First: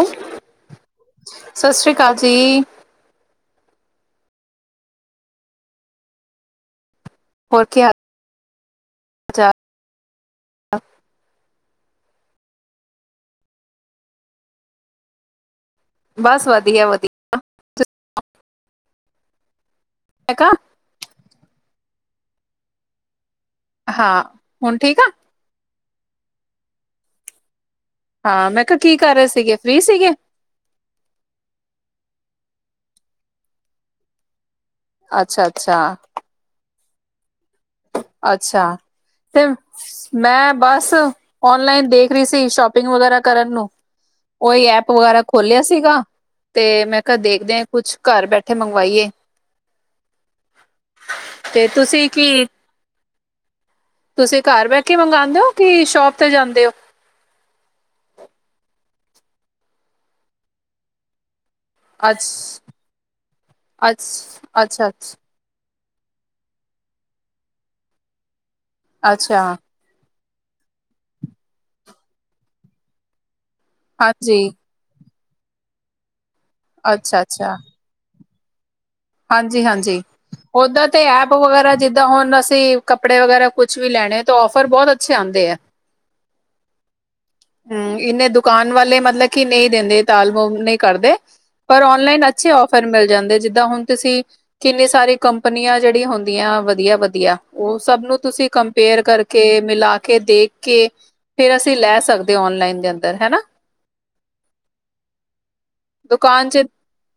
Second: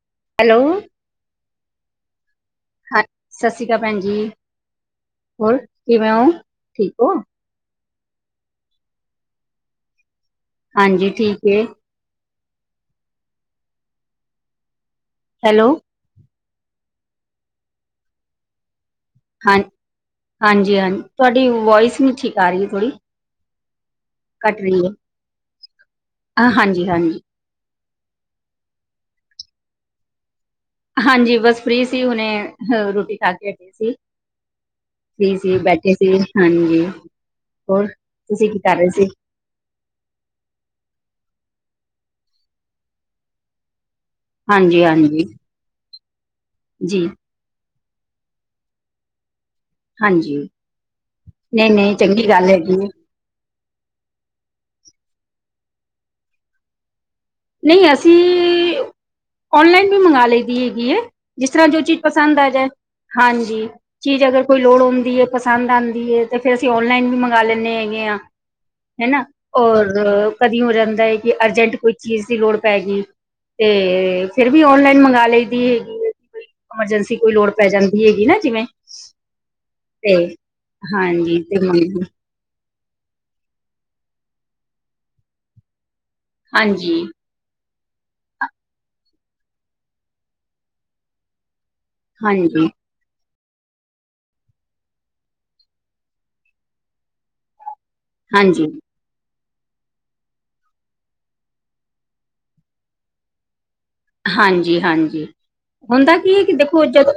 ਔ ਹ ਹੈਲੋ ਸਤਿ ਸ੍ਰੀ ਅਕਾਲ ਜੀ। ਹਾਂ ਸਤਿ ਸ਼੍ਰੀ ਅਕਾਲ ਭੈਣ ਜੀ, ਹੋਰ ਕਿਵੇਂ ਹੋ ਠੀਕ ਹੋ? ਹੋਰ ਕੀ ਹਾਲ ਚਾਲ? ਹਾਂਜੀ ਠੀਕ ਏ। ਹੈਲੋ। ਬਸ ਵਧੀਆ ਵਧੀਆ ਹਾਂ ਮੈਂ ਕਿਹਾ ਹਾਂਜੀ ਹਾਂਜੀ ਤੁਹਾਡੀ ਵੋਇਸ ਨਹੀਂ ਠੀਕ ਆ ਰਹੀ ਹੈ ਥੋੜ੍ਹੀ ਹਾਂ ਕੱਟ ਹੁਣ ਰਹੀ ਹੈ! ਠੀਕ ਆ? ਹਾਂਜੀ ਹਾਂਜੀ ਹਾਂ ਮੈਂ ਕਿਹਾ ਕੀ ਕਰ ਰਹੇ ਸੀਗੇ, ਫ੍ਰੀ ਸੀਗੇ। ਹਾਂਜੀ ਬਸ ਫ੍ਰੀ ਸੀ ਹੁਣੇ ਰੋਟੀ ਖਾ ਕੇ ਹਟੀ ਸੀ। ਜੀ ਅੱਛਾ ਸੀ ਅੱਛਾ, ਬੈਠੇ ਸੀ ਹਾਂਜੀ, ਹੋਰ ਤੁਸੀਂ ਕੀ ਅੱਛਾ ਕਰ ਰਹੇ ਸੀ ਫਿਰ ਮੈਂ ਬਸ ਓਨਲਾਈਨ ਦੇਖ ਰਹੀ ਸੀ ਸ਼ੋਪਿੰਗ ਵਗੈਰਾ ਕਰਨ ਨੂੰ। ਉਹੀ ਹਾਂਜੀ ਐਪ ਵਗੈਰਾ ਹਾਂਜੀ ਖੋਲਿਆ ਸੀਗਾ ਤੇ ਜੀ ਮੈਂ ਕਿਹਾ ਦੇਖਦੇ ਕੁਛ ਘਰ ਬੈਠੇ ਮੰਗਵਾਈਏ। ਹਾਂਜੀ ਤੇ ਨਹੀਂ ਨਹੀਂ ਤੁਸੀਂ ਚੰਗੀ ਕੀ ਗੱਲ ਹੈਗੀ। ਤੁਸੀਂ ਘਾਰ ਬਹਿ ਕੇ ਮੰਗਵਾਉਂਦੇ ਹੋ ਕਿ ਸ਼ੋਪ ਤੇ ਜਾਂਦੇ ਹੋ। ਨਹੀਂ ਅਸੀਂ ਔਨਲਾਈਨ ਵੀ ਮੰਗਾ ਲਈ ਦੀ ਹੈਗੀ ਹੈ। ਜਿਸ ਤਰ੍ਹਾਂ ਜੋ ਚੀਜ਼ ਅੱਛ ਪਸੰਦ ਆ ਜਾਏ ਹਾਂਜੀ ਅੱਛ ਚੀਜ਼ ਅਗਰ ਕੋਈ ਲੋੜ ਅੱਛਾ ਹੁੰਦੀ ਅੱਛਾ, ਏ ਪਸੰਦ ਆਂਦੀ ਹੈ ਤੇ ਫੇਰ ਅਸੀਂ ਔਨਲਾਈਨ ਵੀ ਮੰਗਵਾ ਲੈਂਦੇ ਹੈਗੇ ਆ। ਹੈਨਾ ਅੱਛਾ ਔਰ ਕਦੀ ਹੋ ਜਾਂਦਾ ਹੈ ਕਿ ਅਰਜੈਂਟ ਕੋਈ ਚੀਜ਼ ਦੀ ਲੋੜ ਪੈ ਗਈ, ਤੇ ਹਾਂਜੀ, ਫਿਰ ਵੀ ਔਨਲਾਈਨ ਮੰਗਵਾ ਲਈ ਦੀ ਏ ਐਮਰਜੈਂਸੀ ਅੱਛਾ ਕੋਈ ਅੱਛਾ। ਲੋੜ ਪੈ ਜਾਂਦੀ ਹੈਗੀ ਨਾ ਜਿਵੇਂ? ਹਾਂਜੀ-ਹਾਂਜੀ, ਤੇ ਓਦਾਂ ਤੇ ਐਪ ਹਾਂਜੀ ਤੇ ਵਗੈਰਾ ਮੰਗ ਜਿਦਾ ਹੁਣ ਅਸੀ ਕੱਪੜੇ ਵਗੈਰਾ ਕੁਛ ਵੀ ਲੈਣੇ ਤਾਂ ਔਫਰ ਬਹੁਤ ਅੱਛੇ ਆਂਦੇ ਆ। ਹਾਂਜੀ। ਹੂੰ, ਇਨੇ ਦੁਕਾਨ ਵਾਲੇ ਮਤਲਬ ਕਿ ਨਹੀ ਦਿੰਦੇ ਤਾਲ ਮੋਲ ਨਹੀਂ ਕਰਦੇ। ਪਰ ਔਨਲਾਈਨ ਅੱਛੇ ਹਾਂਜੀ ਔਫਰ ਮਿਲ ਜਾਂਦੇ, ਜਿੱਦਾਂ ਹੁਣ ਤੁਸੀਂ ਕਿੰਨੀ ਸਾਰੀ ਕੰਪਨੀਆਂ ਜਿਹੜੀਆਂ ਹੁੰਦੀਆਂ ਵਧੀਆ- ਵਧੀਆ ਉਹ ਸਭ ਨੂੰ ਤੁਸੀਂ ਹਾਂਜੀ ਕੰਪੇਅਰ ਕਰ ਕੇ ਮਿਲਾ ਕੇ ਦੇਖ ਕੇ ਫੇਰ ਅਸੀ ਲੈ ਸਕਦੇ ਔਨਲਾਈਨ ਦੇ ਅੰਦਰ ਹੈਨਾ? ਹਾਂਜੀ-ਹਾਂਜੀ, ਹੁੰਦਾ ਕੀ ਹੈ, ਦੁਕਾਨ ਕਿ ਚ ਦੇਖੋ ਜਦੋ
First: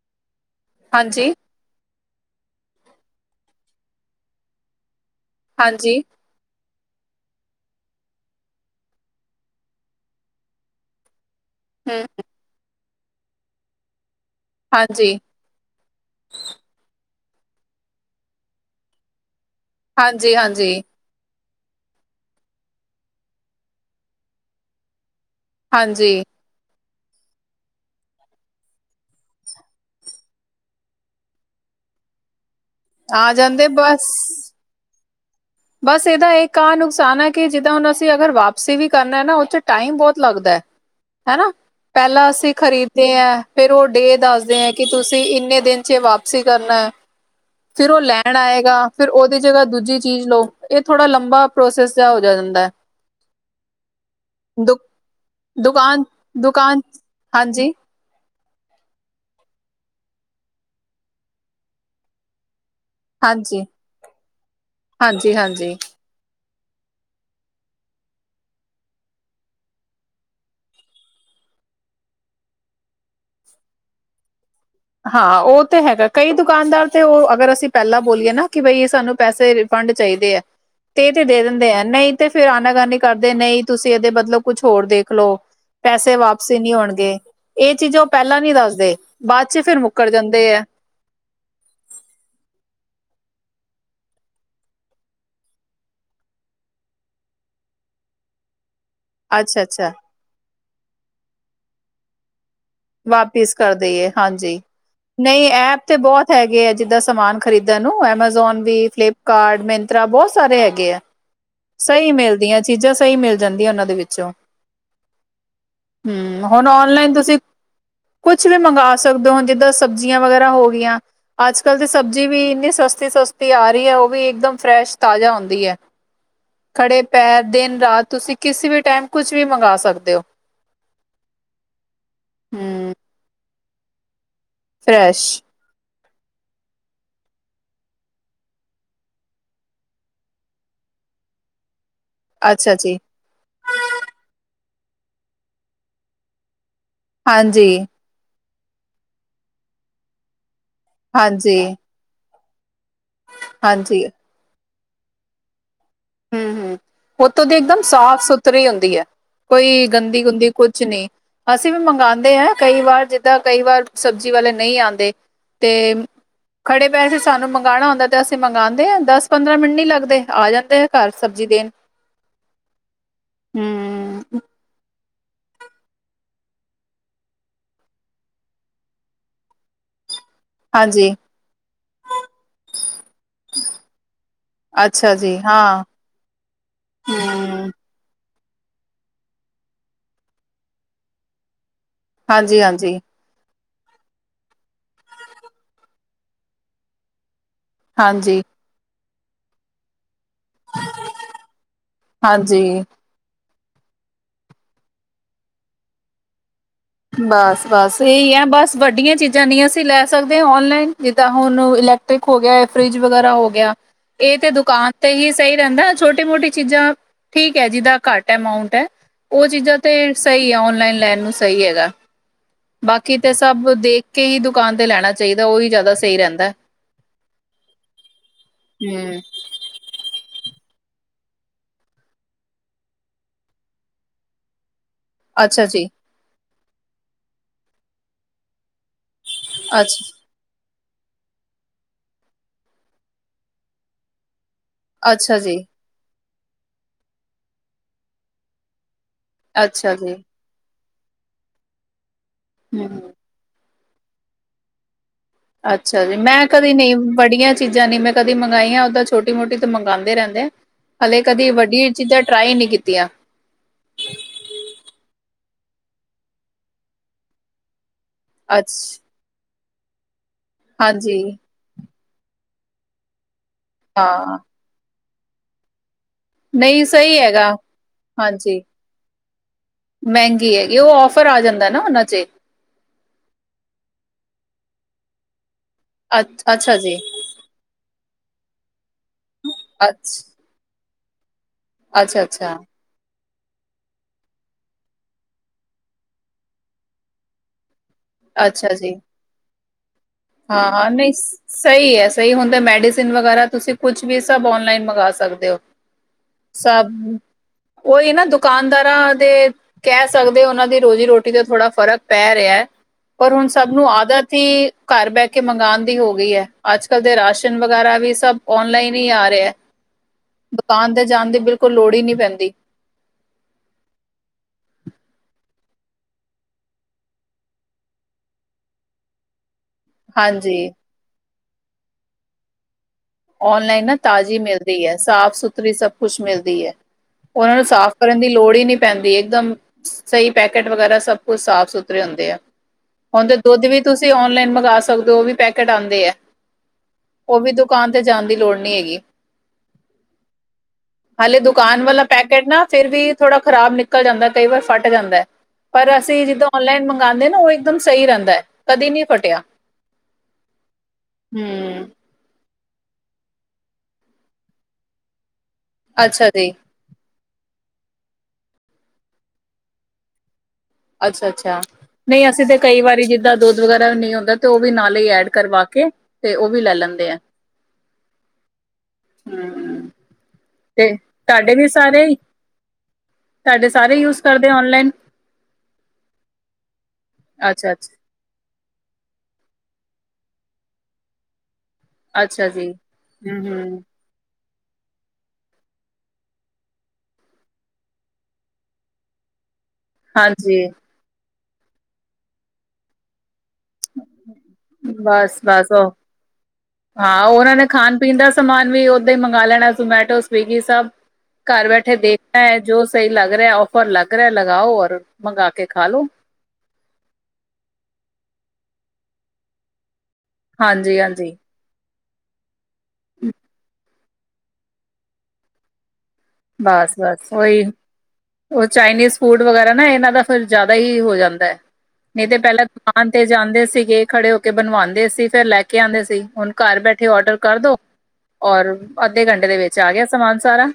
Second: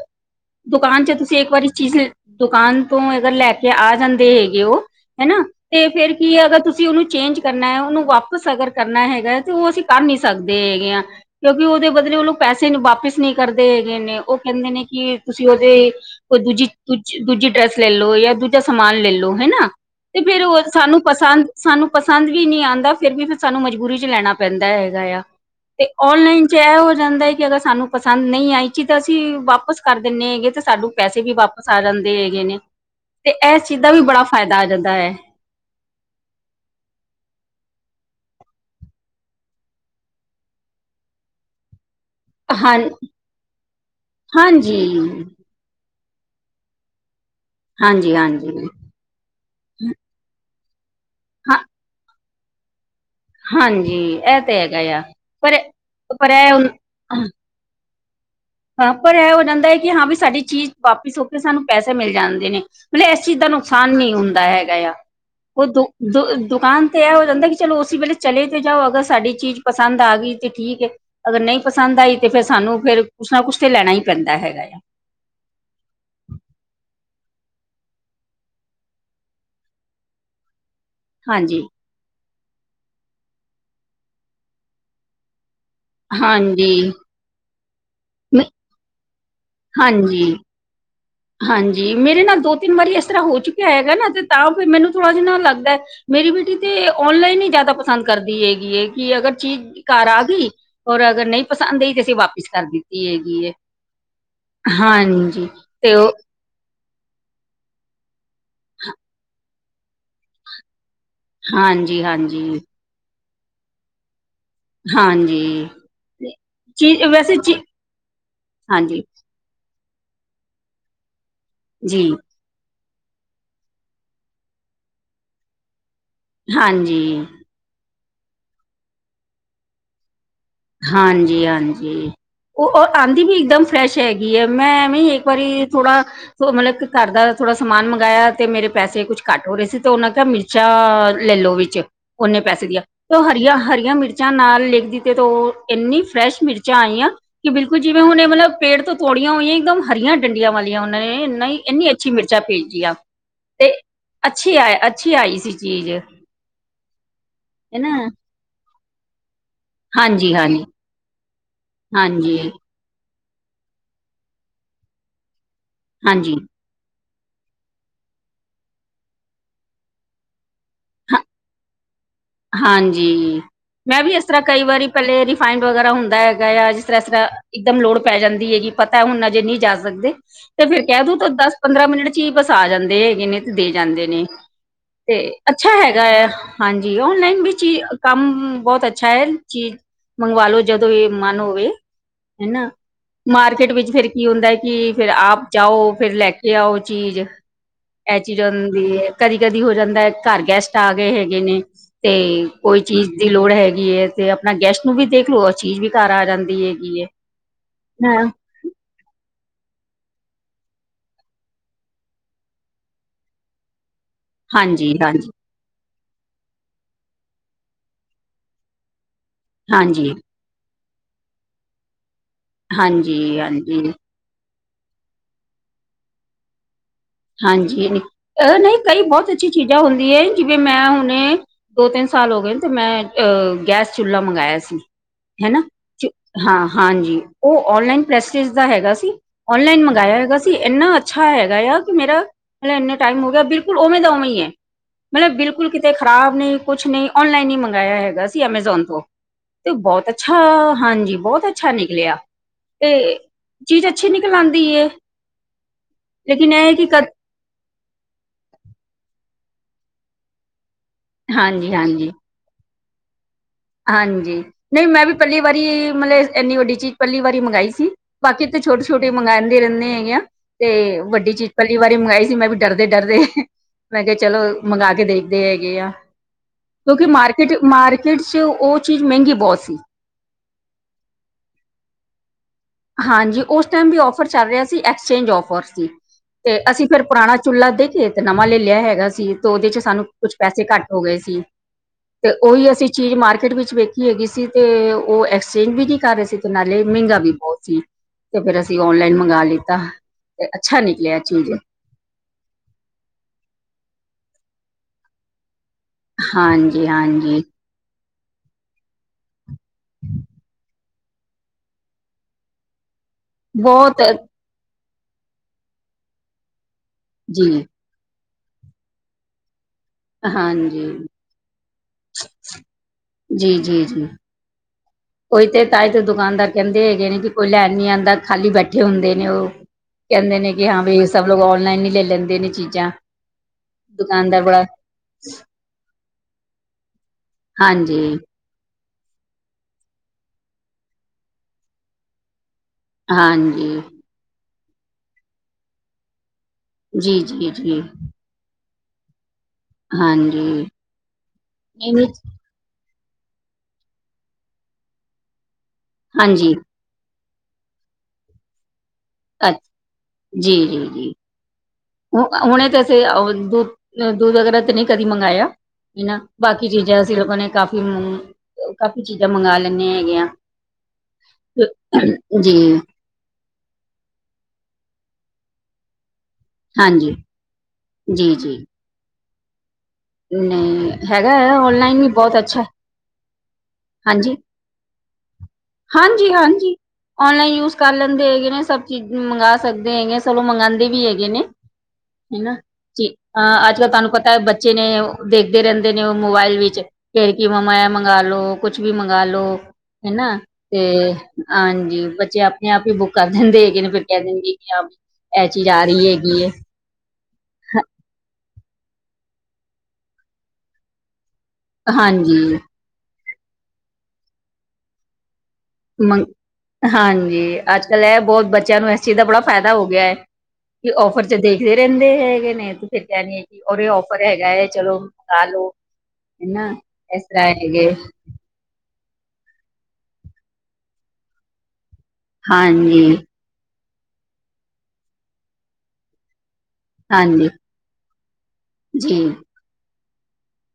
ਦੁਕਾਨ ਚ ਤੁਸੀ ਇੱਕ ਵਾਰੀ ਚੀਜ਼ ਦੁਕਾਨ ਤੋਂ ਅਗਰ ਲੈ ਕੇ ਆ ਜਾਂਦੇ ਹੈਗੇ ਹੋ, ਹੈਨਾ ਤੇ ਹਾਂਜੀ-ਹਾਂਜੀ। ਫੇਰ ਕਿ ਅਗਰ ਤੁਸੀਂ ਉਹਨੂੰ ਚੇਂਜ ਕਰਨਾ ਹੈ, ਉਹਨੂੰ ਵਾਪਸ ਅਗਰ ਕਰਨਾ ਹੈਗਾ ਤੇ ਉਹ ਅਸੀਂ ਕਰ ਨੀ ਸਕਦੇ ਹੈਗੇ ਆਂ। ਕਿਉਂਕਿ, ਉਹਦੇ ਹੂੰ ਬਦਲੇ ਉਹਨੂੰ ਪੈਸੇ ਵਾਪਿਸ ਨਹੀਂ ਕਰਦੇ ਹੈਗੇ ਨੇ, ਉਹ ਕਹਿੰਦੇ ਨੇ ਕਿ ਤੁਸੀਂ ਉਹਦੇ ਕੋਈ ਦੂਜੀ ਦੂਜੀ ਡਰੈਸ ਲੈ ਲੋ ਜਾਂ ਦੂਜਾ ਸਮਾਨ ਲੈ ਲੋ ਹੈਨਾ? ਤੇ ਫੇਰ ਉਹ ਸਾਨੂੰ ਪਸੰਦ ਸਾਨੂੰ ਪਸੰਦ ਵੀ ਨੀ ਆਂਦਾ ਫਿਰ ਵੀ ਸਾਨੂੰ ਮਜਬੂਰੀ ਚ ਲੈਣਾ ਪੈਂਦਾ ਹੈਗਾ ਆ। ਤੇ ਹਾਂਜੀ-ਹਾਂਜੀ-ਹਾਂਜੀ-ਹਾਂਜੀ ਔਨਲਾਈਨ ਇਹ ਹੋ ਜਾਂਦਾ ਹੈ, ਕਿ ਅਗਰ ਸਾਨੂੰ ਪਸੰਦ ਨਹੀਂ ਆਈ ਚੀਜ ਤਾਂ ਅਸੀਂ ਵਾਪਿਸ ਕਰ ਦਿੰਦੇ ਹੈਗੇ ਤੇ ਸਾਨੂੰ ਪੈਸੇ ਵੀ ਵਾਪਸ ਆ ਜਾਂਦੇ ਹੈਗੇ ਨੇ ਤੇ ਆ ਇਹ ਜਾਂਦੇ ਚੀਜ਼ ਦਾ ਵੀ ਬਸ ਬੜਾ ਫਾਇਦਾ ਆ ਜਾਂਦਾ ਹੈ। ਬਸ ਇਹਦਾ ਇੱਕ ਆਹ ਨੁਕਸਾਨ ਹੈ ਕਿ ਜਿੱਦਾਂ ਹੁਣ ਅਸੀਂ ਅਗਰ ਵਾਪਸੀ ਵੀ ਕਰਨਾ ਨਾ ਉਦੇ ਚ ਟਾਈਮ ਬਹੁਤ ਲੱਗਦਾ ਏ। ਹੈਨਾ, ਪਹਿਲਾਂ ਅਸੀ ਹਾਂ ਖਰੀਦਦੇ ਆਂ, ਫੇਰ ਉਹ ਡੇ ਦੱਸਦੇ ਆ ਹਾਂਜੀ ਕਿ ਤੁਸੀਂ ਇੰਨੇ ਦਿਨ ਚ ਵਾਪ ਸੀ ਕਰਨਾ ਹੈ, ਫਿਰ ਉਹ ਹਾਂਜੀ ਲੈਣ ਹਾਂਜੀ ਆਏਗਾ ਫੇਰ ਉਹਦੀ ਜਗ੍ਹਾ ਦੂਜੀ ਚੀਜ਼ ਲਓ। ਇਹ ਥੋੜਾ ਲੰਬਾ ਹਾਂ ਪ੍ਰੋਸੈਸ ਜਿਹਾ ਹੋ ਜਾ ਜਾਂਦਾ ਹੈ। ਹਾਂਜੀ ਇਹ ਤੇ ਦੁ ਹੈਗਾ ਆ ਪਰ ਦੁਕਾਨ, ਪਰ ਇਹ ਦੁਕਾਨ ਹੁਣ- ਹਾਂਜੀ ਹਾਂ, ਪਰ ਇਹ ਹੋ ਜਾਂਦਾ ਹੈ, ਕਿ ਹਾਂ ਵੀ ਸਾਡੀ ਚੀਜ਼ ਵਾਪਿਸ ਹੋ ਕੇ ਸਾਨੂੰ ਪੈਸੇ ਮਿਲ ਜਾਂਦੇ ਨੇ। ਮਤਲਬ ਇਸ ਚੀਜ਼ ਦਾ ਹਾਂਜੀ ਨੁਕਸਾਨ ਨਹੀਂ ਹੁੰਦਾ ਹੈਗਾ ਆ। ਹਾਂਜੀ ਉਹ ਹਾਂਜੀ ਦ ਦੁ ਦੁਕਾਨ ਤੇ ਇਹ ਹੋ ਜਾਂਦਾ, ਕਿ ਚਲੋ ਉਸੀ ਵੇਲੇ ਚਲੇ ਤੇ ਜਾਓ, ਅਗਰ ਸਾਡੀ ਚੀਜ਼ ਪਸੰਦ ਆ ਗਈ ਤੇ ਠੀਕ ਏ ਅਗਰ ਨਹੀਂ ਪਸੰਦ ਆਈ ਤੇ ਫਿਰ ਸਾਨੂੰ ਫਿਰ ਕੁਛ ਨਾ ਕੁਛ ਤਾਂ ਲੈਣਾ ਹੀ ਪੈਂਦਾ ਹੈਗਾ ਏ। ਹਾਂ, ਉਹ ਤੇ ਹੈਗਾ। ਕਈ ਦੁਕਾਨਦਾਰ ਤੇ ਉਹ ਅਗਰ ਅਸੀਂ ਪਹਿਲਾਂ ਬੋਲੀਏ ਨਾ ਕਿ ਬਈ ਸਾਨੂੰ ਪੈਸੇ ਫੰਡ ਚਾਹੀਦੇ ਏ ਤੇ ਤੇ ਦੇ ਹਾਂਜੀ ਦਿੰਦੇ ਆ ਨਹੀਂ ਤੇ ਫੇਰ ਆਨਾ ਕਾਨੀ ਕਰਦੇ ਨਹੀਂ ਤੁਸੀਂ ਇਹਦੇ ਬਦਲੋ ਕੁਛ ਹੋਰ ਦੇਖ ਲੋ। ਪੈਸੇ ਵਾਪਸੀ ਹਾਂਜੀ ਨਹੀਂ ਹੋਣਗੇ। ਇਹ ਚੀਜ਼ਾਂ ਉਹ ਪਹਿਲਾਂ ਮ- ਨੀ ਦੱਸਦੇ, ਬਾਦ ਚ ਫਿਰ ਮੁੱਕਰ ਹਾਂਜੀ ਜਾਂਦੇ ਆ। ਹਾਂਜੀ, ਮੇਰੇ ਨਾਲ ਦੋ- ਤਿੰਨ ਵਾਰੀ ਇਸ ਤਰ੍ਹਾਂ ਹੋ ਚੁੱਕਿਆ ਹੈਗਾ ਨਾ ਤੇ ਤਾਂ ਫੇਰ ਮੈਨੂੰ ਥੋੜ੍ਹਾ ਜਿਨਾ ਲੱਗਦਾ ਮੇਰੀ ਬੇਟੀ ਤੇ ਔਨਲਾਈਨ ਹੀ ਜ਼ਿਆਦਾ ਪਸੰਦ ਕਰਦੀ ਹੈਗੀ ਏ। ਕਿ ਅਗਰ ਚੀਜ਼ ਅੱਛਾ ਅੱਛਾ ਘਰ ਆ ਗਈ ਔਰ ਅਗਰ ਨਹੀਂ ਪਸੰਦ ਆਈ ਤੇ ਅਸੀ ਵਾਪਿਸ ਕਰ ਦਿੱਤੀ। ਹੈਗੀ ਹੈ ਵਾਪਿਸ ਕਰ ਦੇਈਏ, ਹਾਂਜੀ। ਨਹੀਂ ਹਾਂਜੀ ਇਹ ਤੇ ਉਹ ਬਹੁਤ ਹੈਗੇ ਆ ਜਿੱਦਾਂ ਸਮਾਨ ਖਰੀਦਣ ਨੂੰ ਐਮਾਜ਼ੋਨ ਵੀ, ਫਲਿੱਪਕਾਰਟ, ਮੈਨ ਤਰਾ ਬਹੁਤ ਸਾਰੇ ਹੈਗੇ ਆ। ਹਾਂਜੀ ਸਹੀ ਹਾਂਜੀ ਮਿਲਦੀਆਂ ਚੀਜ਼ਾਂ, ਸਹੀ ਮਿਲ ਜਾਂਦੀਆਂ ਉਹਨਾਂ ਦੇ ਵਿੱਚੋਂ ਹਾਂਜੀ, ਹਮ ਹੁਣ ਚੀਜ ਔਨਲਾਈਨ ਤੁਸੀਂ ਵੈਸੇ ਚੀ ਕੁਛ ਵੀ ਮੰਗਵਾ ਹਾਂਜੀ, ਸਕਦੇ ਹੋ, ਜਿੱਦਾਂ ਸਬਜ਼ੀਆਂ ਵਗੈਰਾ ਹੋ ਗਈਆਂ। ਅੱਜ-ਕੱਲ ਤੇ ਜੀ, ਸਬਜ਼ੀ ਵੀ ਇੰਨੀ ਸਸਤੀ- ਸਸਤੀ ਆ ਰਹੀ ਹੈ। ਉਹ ਵੀ ਇੱਕਦਮ ਫਰੈਸ਼, ਤਾਜ਼ਾ ਹੁੰਦੀ ਹੈ। ਖੜੇ ਹਾਂਜੀ, ਪੈਰ, ਦਿਨ- ਰਾਤ, ਤੁਸੀਂ ਕਿਸੇ ਵੀ ਟਾਈਮ ਕੁਛ ਵੀ ਮੰਗਾ ਸਕਦੇ ਹੋ। ਹਾਂਜੀ- ਹਾਂਜੀ ਉਹ ਹਮ ਆਂਦੀ ਵੀ ਇੱਕਦਮ ਫਰੈਸ਼ ਹੈਗੀ ਏ, ਮੈਂ ਐਵੇਂ ਹੀ ਫਰੈਸ਼ ਇੱਕ ਵਾਰੀ ਥੋੜਾ ਮਤਲਬ ਘਰ ਦਾ ਥੋੜਾ ਸਮਾਨ ਮੰਗਇਆ ਤੇ ਮੇਰੇ ਪੈਸੇ ਕੁੱਛ ਘਟ ਹੋ ਰਹੇ ਸੀ, ਤੇ ਉਹਨਾਂ ਕਿਹਾ ਮਿਰ ਚਾ ਲੈ ਲੋ ਵਿੱਚ ਓਨੇ ਪੈਸੇ ਅੱਛਾ ਦੀਆਂ, ਜੀ ਤੇ ਹਰੀਆਂ- ਹਰੀਆਂ ਮਿਰਚਾਂ ਨਾਲ ਲੇਂਦੀ ਤੇ ਤੋ ਇੰਨੀ ਫਰੈਸ਼ ਮਿਰਚਾਂ ਆਈਆਂ ਕਿ ਹਾਂਜੀ ਬਿਲਕੁਲ ਜਿਵੇਂ ਹੁਣੇ ਮਤਲਬ ਪੇੜ ਤੋਂ ਤੋੜੀਆਂ ਹੋਈਆਂ ਇਕਦਮ ਹਰੀਆਂ ਡੰਡੀਆਂ ਵਾਲੀਆਂ ਉਹਨਾਂ ਨੇ, ਇਨਾ ਹਾਂਜੀ ਹੀ ਇੰਨੀ ਅੱਛੀ ਮਿਰਚਾਂ ਭੇਜੀ ਆ। ਹਾਂਜੀ। ਅੱਛੀ ਆ ਅੱਛੀ ਆਈ ਸੀ ਚੀਜ਼। ਹੂੰ-ਹੂੰ ਉੱਥੋਂ ਦੀ ਇਕਦਮ ਹਨਾ ਸਾਫ ਸੁਥਰੀ ਹੁੰਦੀ ਹੈ। ਕੋਈ ਗੰਦੀ- ਹਾਂਜੀ ਗੁੰਦੀ ਹਾਂਜੀ ਕੁਛ ਨਹੀਂ, ਅਸੀਂ ਵੀ ਮੰਗਵਾਉਂਦੇ ਹਾਂਜੀ ਹ ਕਈ ਵਾਰ ਜਿੱ- ਦਾਂ ਕਈ ਵਾਰ ਸਬਜ਼ੀ ਵਾਲੇ ਨਹੀਂ ਆਉਂਦੇ, ਤੇ- ਹਾਂਜੀ ਖੜੇ ਪੈਸੇ ਸਾਨੂੰ ਮੰਗਵਾਉਣਾ ਹੁੰਦਾ ਤੇ ਅਸੀਂ ਮੰਗਵਾਉਂਦੇ ਹਾਂ, ਦਸ- ਪੰਦਰਾਂ ਮਿੰਟ ਨੀ ਲੱਗਦੇ ਆ ਜਾਂਦੇ ਐ। ਘਰ ਹਾਂ ਸਬਜ਼ੀ ਦੇਣ। ਹਾਂਜੀ ਮੈਂ ਵੀ- ਜਿਸ ਹੂੰ। ਤਰਾਂ ਕਈ ਵਾਰੀ ਪਹਿਲੇ ਰਿਫਾਈੰਡ ਵਗੈਰਾ ਹੁੰਦਾ ਹੈਗਾ ਆ, ਜਿਸ ਤਰਾਂ-ਇਸ ਤਰਾਂ ਇਕਦਮ ਲੋੜ ਪੈ ਜਾਂਦੀ ਹੈਗੀ। ਪਤਾ ਹੁਣ ਅਜੇ ਨਹੀਂ ਜਾ ਸਕਦੇ। ਤੇ ਫੇਰ ਕਹਿ ਹਾਂਜੀ, ਦੂ ਤਾਂ ਦਸ- ਪੰਦਰਾਂ ਮਿੰਟ ਚ ਹੀ ਬਸ ਆ ਜਾਂਦੇ ਹੈਗੇ ਨੇ, ਤੇ ਦੇ ਜਾਂਦੇ ਨੇ। ਅੱਛਾ ਤੇ ਜੀ ਅੱਛਾ ਹਾਂ, ਹੈਗਾ ਆ, ਹਾਂਜੀ ਓਨਲਾਈਨ ਵੀ। ਹੂੰ, ਚੀ ਕੰਮ ਬਹੁਤ ਅੱਛਾ ਹੈ, ਚੀਜ਼ ਮੰਗਵਾਲੋ ਜਦੋਂ ਵੀ ਮਨ ਹੋਵੇ। ਹੈਨਾ। ਹਾਂਜੀ-ਹਾਂਜੀ, ਮਾਰਕੀਟ ਵਿੱਚ ਫੇਰ ਕੀ ਹੁੰਦਾ ਕਿ ਫੇਰ ਆਪ ਜਾਓ, ਫੇਰ ਲੈ ਕੇ ਆਓ ਚੀਜ਼। ਇਹ ਚੀਜ਼ ਹਾਂਜੀ। ਹੁੰਦੀ ਐ, ਕਦੀ- ਕਦੀ ਹੋ ਜਾਂਦਾ ਘਰ ਗੈਸਟ ਆ ਗਏ ਹੈਗੇ ਨੇ। ਤੇ ਕੋਈ ਹਾਂਜੀ, ਚੀਜ਼, ਦੀ ਲੋੜ ਹੈਗੀ ਹੈ ਤੇ, ਆਪਣਾ ਗੈਸਟ ਨੂੰ ਵੀ ਦੇਖ ਲੋੋ ਔਰ ਚੀਜ਼ ਵੀ ਘਰ ਆ ਜਾਂਦੀ ਹੈਗੀ ਏ। ਬਸ- ਬਸ ਇਹੀ ਹੈ ਬਸ। ਵੱਡੀਆਂ ਚੀਜ਼ਾਂ ਨਹੀਂ ਅਸੀਂ ਲੈ ਸਕਦੇ ਔਨਲਾਈਨ, ਜਿੱਦਾਂ ਹੁਣ ਇਲੈਕਟ੍ਰਿਕ ਹੋ ਗੇਆ ਫਰਿਜ ਵਗੈਰਾ ਹੋ ਗੇਆ। ਇਹ ਤੇ ਦੁਕਾਨ ਹਾਂਜੀ ਤੇ ਹਾਂਜੀ ਹੀ ਸਹੀ। ਰਹਿੰਦਾ ਛੋਟੀ- ਮੋਟੀ ਚੀਜ਼ਾਂ ਠੀਕ ਹੈ, ਜਿਦਾ ਘੱਟ ਅਮਾਉਂਟ ਹੈ ਉਹ ਚੀਜ਼ਾਂ ਹਾਂਜੀ ਤੇ ਸਹੀ। ਔਨਲਾਈਨ ਲੈਣ ਨੂੰ ਸਹੀ ਹੈਗਾ, ਬਾਕੀ ਤਾਂ ਹਾਂਜੀ ਸਭ ਹਾਂਜੀ ਦੇਖ ਕੇਈ ਦੁਕਾਨ ਤੇ ਲੈਣਾ ਚਾਹੀਦਾ, ਉਹੀ ਜ਼ਿਆਦਾ ਸਹੀ ਰਹਿੰਦਾ। ਹਾਂਜੀ ਨ ਅ ਨਹੀਂ ਕਈ ਹੂੰ ਬਹੁਤ ਅੱਛੀ ਚੀਜ਼ਾਂ ਹੁੰਦੀਆਂ, ਜਿਵੇਂ ਮੈਂ ਹੁਣੇ ਦੋ- ਤਿੰਨ ਸਾਲ ਹੋ ਗਏ ਨੇ, ਤੇ ਮੈਂ ਅਹ ਗੈਸ ਚੁਲਹਾ ਮੰਗਵਾਇਆ ਸੀ। ਹਨਾ ਅੱਛਾ ਜੀ ਹਾਂ ਹਾਂਜੀ, ਉਹ ਨਲਾਈਨ ਪ੍ਸਟੀਜ਼ ਦਾ ਹੈਗਾ ਸੀ। ਔਨਲਾਈਨ ਅੱਛਾ ਮੰਗਵਾਇਆ ਹੈਗਾ ਸੀ, ਇੰਨਾ ਅੱਛਾ ਹੈਗਾ ਆ। ਮੇਰਾ ਮਤਬ ਇਅ ਟਾਈਮ ਹੋ ਗਿਆ ਬਿਲਕੁਲ ਉਵੇਂ ਦਾ ਉਵੇਂ ਹੀ ਹੈ, ਮਤਲਬ ਅੱਛਾ ਜੀ ਬਿਲਕੁਲ। ਕਿਤੇ ਖ਼ਰਾਬ ਨਹੀਂ, ਕੁਛ ਨਹੀਂ ਔਨਲਾਈਨ ਹੀ ਮੰਗਾਇਆ ਹੈਗਾ ਸੀ ਅਮਾਜੋਨ ਤੋਂ। ਤੇ ਬਹੁਤ ਅੱਛਾ, ਹਾਂਜੀ ਬਹੁਤ ਅੱਛਾ ਨਿਕਲਿਆ, ਤੇ ਹੂੰ ਚੀਜ਼ ਅੱਛੀ ਨਿਕਲ ਆਉਂਦੀ ਏ। ਅੱਛਾ ਜੀ ਮੈਂ ਲੇਕਿਨ ਕਦੀ ਇਹ ਕਿ ਨਹੀਂ ਕਦ ਪੜੀਆਂ। ਚੀਜ਼ਾਂ ਨੀ ਮੈਂ ਕਦੀ ਮੰਗਵਾਾਈਆਂ, ਉਦਾਂ ਛੋਟੀ- ਮੋਟੀ ਤਾਂ ਮੰਗਵਾਉਂਦੇ ਰਹਿੰਦੇ ਆ, ਹਲੇ ਕਦੀ ਹਾਂਜੀ ਵੱਡੀ ਹਾਂਜੀ ਚੀਜ਼ਾਂ। ਟਰਾਈ ਨਹੀਂ ਕੀਤੀਆਂ। ਹਾਂਜੀ ਨਹੀਂ ਮੈਂ ਵੀ ਪਹਿਲੀ ਵਾਰੀ ਮਤਲਬ ਇੰਨੀ ਵੱਡੀ ਚੀਜ਼ ਪਹਿਲੀ ਵਾਰੀ ਮੰਗਾਈ ਸੀ। ਬਾਕੀ ਤੇ ਅੱ ਛੋਟੀ-ਛੋਟੀ ਮੰਗਵਾਉਂਦੇ ਰਹਿੰਦੇ ਹੈਗੇ ਆ, ਤੇ ਹਾਂਜੀ ਵੱਡੀ ਚੀਜ਼। ਪੈਲੀ ਵਾਰੀ ਮੰਗਵਾਾਈ ਸੀ ਮੈਂ ਵੀ ਡਰਦੇ ਡਰਦੇ ਮੈਂ ਕੇਆ ਹਾਂ ਚਲੋ ਮੰਗ ਕੇ ਦੇਖਦੇ ਹੈਗੇ ਆ ਨਹੀਂ ਕਿਉਂਕਿ ਸਹੀ ਹੈਗਾ ਮਾਰਕੀਟ ਮਾਰਕੀਟ ਚ ਉਹ ਚੀਜ਼ ਮੈਂਗੀ ਬੋਤ ਸੀ। ਮੈਂਗੀ ਹੈਗੀ ਉਹ ਔਫਰ ਆ ਜਾਂਦਾ ਨਾ ਉਹਨਾਂ ' ਹਾਂਜੀ ਉਸ ਟੈਮ ਵੀ ਔਫਰ ਚੱਲ ਰਿਹਾ ਸੀ ਐਕਸਚੇਂਜ ਔਫਰ ਸੀ। ਅੱ ਤੇ ਅੱਛਾ ਅਸੀਂ ਜੀ ਫੇਰ ਪੁਰਾਣਾ ਚੁਲਾ ਦੇ ਕੇ ਤੇ ਨਵਾਂ ਲੈ ਲਿਆ ਹੈਗਾ ਸੀ ਤੇ ਉਹਦੇ ਚ ਸਾਨੂੰ ਅੱਛ ਕੁਛ ਪੈਸੇ ਘੱਟ ਹੋ ਗਏ ਸੀ ਅੱਛਾ ਤੇ ਅੱਛਾ ਓਈ ਅਸੀਂ ਚੀਜ਼ ਮਾਰਕੀਟ ਵਿੱਚ ਵੇਖੀ ਹੈਗੀ ਸੀ ਤੇ ਉਹ ਐਕਸਚੇਂਜ ਵੀ ਨਹੀਂ ਕਰ ਰਹੇ ਸੀ ਤੇ ਨਾਲੇ ਮੈਂਗਾ ਵੀ ਬੋਤ ਸੀ। ਤੇ ਫੇਰ ਅਸੀਂ ਔਨਲਾਈਨ ਮੰਗਵਾ ਲਿੱਤਾ ਤੇ ਹਾਂ ਅੱਛਾ ਹਾਂ ਨਹੀਂ ਨਿਕਲਿਆ ਚੀਜ਼ ਸਹੀ ਹੈ। ਸ ਹੁੰਦਾ ਮੈਡੀਸਨ ਵਗੈਰਾ ਤੁਸੀਂ ਕੁਛ ਵੀ ਸਬ ਓਨ ਲਾਈਨ ਮੰਗਾ ਸਕਦੇ ਹੋ। ਸਭ ਹਾਂਜੀ-ਹਾਂਜੀ ਉਹਹੀ ਨਾ ਦੁਕਾਨਦਾਰਾਂ ਦੇ ਕੈ ਸਕਦੇ ਉਹਨਾਂ ਦੀ ਰੋਜ਼ੀ ਰੋਟੀ ਤੇ ਥੋੜਾ ਫਰਕ ਪੈ ਰੇਆ ਹੈ ਪਰ ਹੁਣ ਸਭ ਨੂੰ ਬਹੁਤ ਆਦਤ ਹੀ ਘਰ ਬੈ ਕੇ ਮੰਗਾਣ ਦੀ ਹੋ ਗਈ ਹੈ ਅੱਜ ਕੱਲ ਦੇ ਰਾਸ਼ਨ ਜੀ ਵਗੈਰਾ ਵੀ ਸਭ ਔਨਲਾਈਨ ਹੀ ਆ ਰੇਹਾ ਹਾਂਜੀ ਦੁਕਾਨ ਤੇ ਜਾਣ ਦੀ ਬਿਲਕੁਲ ਲੋੜ ਹੀ ਨਹੀਂ ਪੈਂਦੀ ਜੀ ਜੀ ਜੀ ਕੋਈ ਤੇ ਤਈ ਤੇ ਦੁਕਾਨਦਾਰ ਕੈਂਦੇ ਹੈਗੇ ਨੇ ਕਿ ਕੋਈ ਲੈਣ ਨੀ ਆਂਦਾ ਖਾਲੀ ਬੈਠੇ ਹੁੰਦੇ ਨੇ ਉਹ ਕੈਂਦੇ ਨੇ ਹਾਂਜੀ। ਕਿ ਹਾਂ ਬ ਈ ਸਭ ਲੋਕ ਔਨਲਾਈਨ ਹੀ ਲੈ ਲੈਂਦੇ ਨੇ ਚੀਜ਼ਾਂ ਔਨਲਾਈਨ ਨਾ ਤਾਜ਼ੀ ਦੁਕਾਨਦਾਰ ਬੜਾ ਮਿਲਦੀ ਹੈ ਸਾਫ਼ ਸੁਥਰੀ ਸਭ ਕੁਛ ਮਿਲਦੀ ਹੈ। ਉਹਨਾਂ ਨੂੰ ਸਾਫ਼ ਹਾਂਜੀ ਕਰਨ ਦੀ ਲੋੜ ਹੀ ਨਹੀਂ ਪੈਂਦੀ ਇੱਕਦਮ ਸਹੀ ਪੈਕੇਟ ਵਗੈਰਾ ਸਭ ਕੁਛ ਸਾਫ ਸੁਥਰੇ ਹੁੰਦੇ ਆ ਹੁਣ ਤੇ ਦੁੱਧ ਹਾਂਜੀ ਵੀ ਤੁਸੀਂ ਓਨਲਾਈਨ ਮੰਗਵਾ ਸਕਦੇ ਹੋ ਓ ਵੀ ਪੈਕਟ ਆਂਦੇ ਆ ਜੀ ਜੀ ਜੀ ਜਾਣ ਦੀ ਲੋੜ ਨਹੀਂ ਹੈਗੀ ਹਾਂਜੀ ਨਹੀਂ [inaudible] ਹਾਲੇ ਦੁਕਾਨ ਵਾਲਾ ਨਹੀਂ ਪੈਕੇਟ ਨਾ ਫੇਰ ਵੀ ਥੋੜਾ ਖ਼ਰਾਬ ਨਿਕਲ ਜਾਂਦਾ ਕਈ ਵਾਰ ਫੱਟ ਜਾਂਦਾ ਹੈ ਪਰ ਅਸੀਂ ਜਿੱਦੋਂ ਹਾਂਜੀ ਔਨਲਾਈਨ ਮੰ ਗਾਂਦੇ ਨਾ ਉਹ ਇੱਕਦਮ ਸਈ ਰੈਂਦਾ ਹੈ ਕਦੇ ਨਹੀਂ ਫਟਿਆ ਅੱ ਜੀ ਜੀ ਜੀ ਹਮ ਹੁਣੇ ਤੇ ਅਸੀ ਦੁਧ ਦੁਧ ਵਗੈਰਾ ਤੇ ਨਹੀਂ ਕਦੀ ਮੰਗਾਇਆ ਹਨਾ ਅੱਛਾ ਜੀ। ਬਾਕੀ ਚੀਜ਼ਾਂ ਅਸੀਂ ਲੋਕਾਂ ਨੇ ਕਾਫ਼ੀ ਕਾਫ਼ੀ ਚੀਜ਼ਾਂ ਮੰਗਵਾ ਲੈਂਦੇ ਹੈਗੇਆਂ ਅੱਛਾ ਅੱਛਾ ਨਹੀਂ ਅਸੀਂ ਜੀ ਤੇ ਕਈ ਵਾਰੀ ਜ ਦਾ ਦੁੱਧ ਵਗੈਰਾ ਵੀ ਨਹੀਂ ਹੁੰਦਾ ਤੇ ਉਹ ਵੀ ਨਾਲੇ ਈ ਐਡ ਕਰਵਾ ਕੇ ਤੇ ਉਹ ਵੀ ਲੈ ਲੈਂਦੇ ਹਾਂਜੀ ਆ ਜੀ ਜੀ ਹਮ ਨਹੀਂ ਹੈਗਾ ਔਨਲਾਈਨ ਵੀ ਬੋਤ ਅੱਛਾ ਸਾਡੇ ਸਾਰੇ ਯੂਜ ਹਾਂਜੀ, ਕਰਦੇ ਔਨਲਾਈਨ ਹਾਂਜੀ ਹਾਂਜੀ ਔਨਲਾਈਨ ਅੱਛਾ ਯੂਜ ਕਰ ਅੱਛਾ ਲੈ ਦੇ ਹੈਗੇ ਨੇ ਸਭ ਚੀਜ਼ ਮੰਗਾ ਸਕਦੇ ਹੈਗੇ ਸਬ ਮੰਗਵਾਦੇ ਵੀ ਹੈਗੇ ਨੇ ਅੱਛਾ ਹਨਾ ਜੀ ਜ ਅਹ ਅੱਜ ਹੂੰ-ਹੂੰ ਕੱਲ ਤੁਹਾਨੂੰ ਪਤਾ ਹੈ ਬੱਚੇ ਨੇ ਦੇਖਦੇ ਰੈਂਦੇ ਨੇ ਉਹ ਮੋਬਾਇਲ ਵਿੱਚ ਫੇਰ ਕੀ ਮੰਮਾ ਇਹ ਮੰਗਵਾਾਲੋ ਕੁਛ ਵੀ ਮੰਗਾ ਲੋ ਹਨਾ ਹਾਂਜੀ ਤੇ ਹਾਂਜੀ ਬੱਚੇ ਆਪਣੇ ਆਪ ਹੀ ਬੁੱਕ ਕਰ ਦਿੰਦੇ ਹੈਗੇ ਨੇ ਫਿਰ ਕੈ ਦਿੰਦੇ ਕਿ ਹਾਂ ਐਹ ਚੀਜ਼ ਬਸ-ਬਸ ਆ ਉਹ ਰਹੀ ਹੈਗੀ ਹਾਂ ਉਹਨਾਂ ਨੇ ਖਾਣ ਪੀਣ ਦਾ ਸਮਾਨ ਵੀ ਓਦਾਂ ਹੀ ਮੰਗਵਾ ਲੈਣਾ ਜ਼ਮੈਟੋ ਸਵੀਗੀ ਸਭ ਘਰ ਬੈਠੇ ਦੇਖਣਾ ਹਾਂਜੀ। ਹੈ ਜੋ ਸਹੀ ਲੱਗ ਰਿਹਾ ਔਫਰ ਲੱਗ ਰੇਆ ਲਗਾਓ ਔਰ ਮੰਗਾ ਕੇ ਖਾ ਲ ਲੋ ਹਾਂਜੀ ਅੱਜ ਕੱਲ ਇਹ ਬੋਤ ਬੱਚਿਆਂ ਨੂੰ ਇਸ ਚੀਜ਼ ਦਾ ਬੜਾ ਫੈਦਾ ਹੋ ਗਿਆ ਹੈ ਕਿ ਓਫਰ ਹਾਂਜੀ-ਹਾਂਜੀ ਚ ਦੇਖਦੇ ਰੈਂਦੇ ਹੈਗੇ ਨੇ ਤੇ ਫੇਰ ਕੈਨ ਗੇ ਕਿ ਅਰੇ ਓ ਫਰ ਓਫਰ ਹੈਗਾ ਹੈ ਚਲੋ ਮੰਗਾ ਲੋੋ ਹਨਾ ਇਸ ਬਸ-ਬਸ ਤਰ੍ਹਾਂ ਉਹੀ ਹੈਗੇ ਉਹ ਚਾਈਨੀਜ਼ ਫੂਡ ਵਗੈਰਾ ਨਾ ਇਹਨਾਂ ਦਾ ਫਿਰ ਜ਼ਿਆਦਾ ਹੀ ਹੋ ਜਾਂਦਾ ਹੈ ਨਹੀਂ ਤੇ ਪਹਿਲਾਂ ਦੁਕਾਨ ਹਾਂਜੀ ਤੇ ਜਾਂਦੇ ਸੀਗੇ ਖੜੇ ਹੋ ਕੇ ਬਣਵਾਉਂਦੇ ਸੀ ਫਿਰ ਲੈ ਕੇ ਆਉਂਦੇ ਸੀ ਹੁਣ ਘਰ ਬੈਠੇ ਉਥੇ ਔਡਰ ਹਾਂਜੀ ਕਰਦੋ ਔਰ ਜੀ ਅੱਧੇ ਘੰਟੇ ਦੇ ਵਿੱਚ ਆ ਗਿਆ ਸਮਾਨ ਸਾਰਾ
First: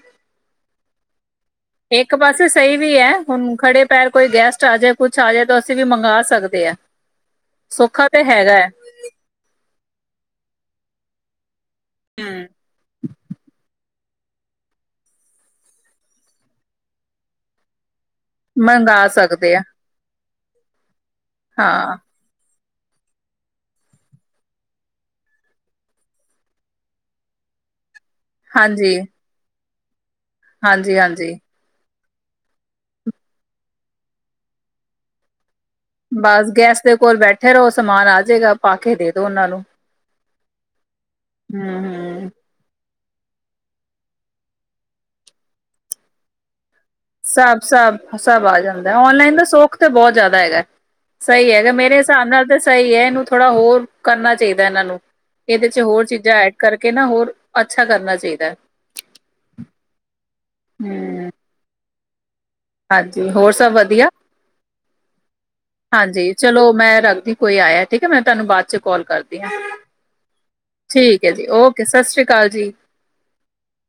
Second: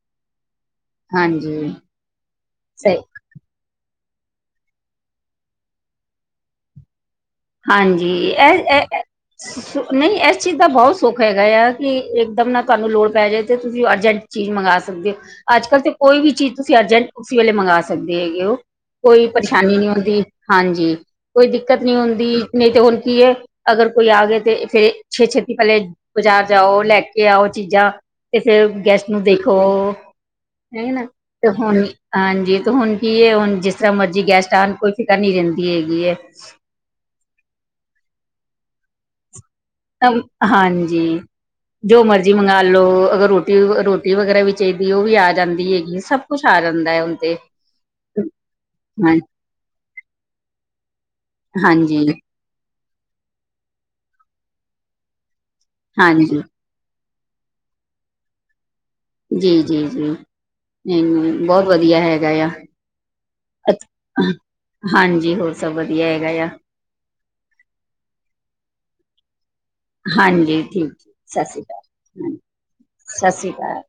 ਹਾਂਜੀ ਇੱਕ ਪਾਸੇ ਸਹੀ ਵੀ ਹੈ ਹੁਣ ਖੜੇ ਪੈਰ ਕੋਈ ਗੈਸਟ ਆ ਜਾਏ ਕੁਛ ਆ ਜਾਏ ਤਾਂ ਅਸੀਂ ਵੀ ਮੰਗਵਾ ਸਕਦੇ ਹ ਹਾਂਜੀ ਇਹ ਨਹੀਂ ਇਸ ਚੀਜ਼ ਦਾ ਬਹੁਤ ਸੁਖ ਹੈਗਾ ਆ ਕਿ ਹਮ ਇੱਕਦਮ ਨਾ ਤੁਹਾਨੂੰ ਲੋੜ ਪੈ ਜਾਵੇ ਅਤੇ ਤੁਸੀਂ ਅਰਜੈਂਟ ਚੀਜ਼ ਮੰਗਾਵਾ ਸਕਦੇ ਹੋ- ਅੱਜ ਕੱਲ੍ਹ ਤੇ ਕੋਈ ਵੀ ਚੀਜ਼ ਤੁਸੀਂ ਅਰਜੈਂਟ ਉਸੀ ਵੇਲੇ ਮੰਗਗਾ ਸਕ ਸਕਦੇ ਹੈਗੇ ਉਹ, ਮੰਗਵਾ ਕੋਈ ਸਕਦੇ ਆ ਪਰੇਸ਼ਾਨੀ ਨਹੀਂ ਹੁੰਦੀ ਹਾਂਜੀ ਕੋਈ ਹਾਂ ਦਿੱਕਤ ਨੀ ਹੁੰਦੀ ਦੀ ਨਹੀਂ ਤੇ ਹੁਣ ਕੀ ਹੈ ਅਗਰ ਕੋਈ ਆ ਗਏ ਤੇ ਫੇਰ ਛੇ ਛੇਤੀ ਪਹਿਲੇ ਬਾਜ਼ਾਰ ਜਾਓ ਲੈ ਕੇ ਆਓ ਚੀਜ਼ਾਂ ਤੇ ਫਿਰ ਹਾਂਜੀ ਗੈਸਟ ਨੂੰ ਦੇਖੋ ਹਾਂਜੀ ਹੈਨਾ ਹਾਂਜੀ ਤੇ ਹੁਣ ਹਾਂਜੀ ਤੇ ਹੁਣ ਕੀ ਹੈ ਹੁਣ ਜਿਸ ਤਰ੍ਹਾਂ ਮਰਜ਼ੀ ਗੈਸਟ ਆਉਣ ਕੋਈ ਫ਼ਿਕਰ ਨਹੀਂ ਰਹਿੰਦੀ ਹੈਗੀ ਹੈ ਬਸ ਗੈਸਟ ਦੇ ਕੋਲ ਬੈਠੇ ਰਹੋ ਸਮਾਨ ਆਜੇਗਾ ਪਾ ਕੇ ਦੇ ਦੋ ਉਹਨਾਂ ਨੂੰ ਹਾਂਜੀ ਹਮ ਜੋ ਹਮ ਮਰਜੀ ਮੰਗ ਨਾਲ ਲਓ ਅਗਰ ਰੋਟੀ ਰੋਟੀ ਵਗੈਰਾ ਵੀ ਚਾਹੀਦੀ ਉਹ ਵੀ ਆ ਜਾਂਦੀ ਹੈਗੀ ਹੈ, ਸਭ ਕੁਛ ਆ ਜਾਂਦਾ ਹੈ ਤੇ ਸਭ ਸਭ ਸਭ ਆ ਜਾਂਦਾ ਹਾਂ ਔਨਲਾਈਨ ਦਾ ਸੋਖ ਤਾਂ ਬਹੁਤ ਜ਼ਿਆਦਾ ਹੈਗਾ, ਸਹੀ ਹੈਗਾ ਮੇਰੇ ਹਾਂਜੀ ਹਿਸਾਬ ਨਾਲ ਤਾਂ ਸਹੀ ਹੈ ਇਹਨੂੰ ਥੋੜ੍ਹਾ ਹੋਰ ਕਰਨਾ ਚਾਹੀਦਾ ਇਹਨਾਂ ਨੂੰ, ਇਹਦੇ ਚ ਹੋਰ ਚੀਜ਼ਾਂ ਹਾਂਜੀ ਐਡ ਕਰਕੇ ਨਾ ਹੋਰ ਅੱਛਾ ਕਰਨਾ ਚਾਹੀਦਾ ਹੈ ਜੀ ਜੀ ਜੀ ਹੂੰ। ਨਹੀਂ, ਬਹੁਤ ਵਧੀਆ ਹੈਗਾ ਆ, ਹਾਂਜੀ ਹੋਰ ਸਭ ਅੱਛ ਵਧੀਆ ਹਾਂਜੀ ਹੋਰ ਸਭ ਵਧੀਆ ਹਾਂਜੀ ਹੈਗਾ ਆ ਚਲੋ ਮੈਂ ਰੱਖਦੀ, ਕੋਈ ਆਇਆ ਠੀਕ ਹੈ ਮੈਂ ਤੁਹਾਨੂੰ ਬਾਅਦ ਚ ਕਾਲ ਕਰਦੀ ਆਂ ਠੀਕ ਹੈ ਜੀ ਓਕੇ ਸਤਿ ਸ੍ਰੀ ਅਕਾਲ ਜੀ, ਸਤਿ ਸ਼੍ਰੀ ਅਕਾਲ,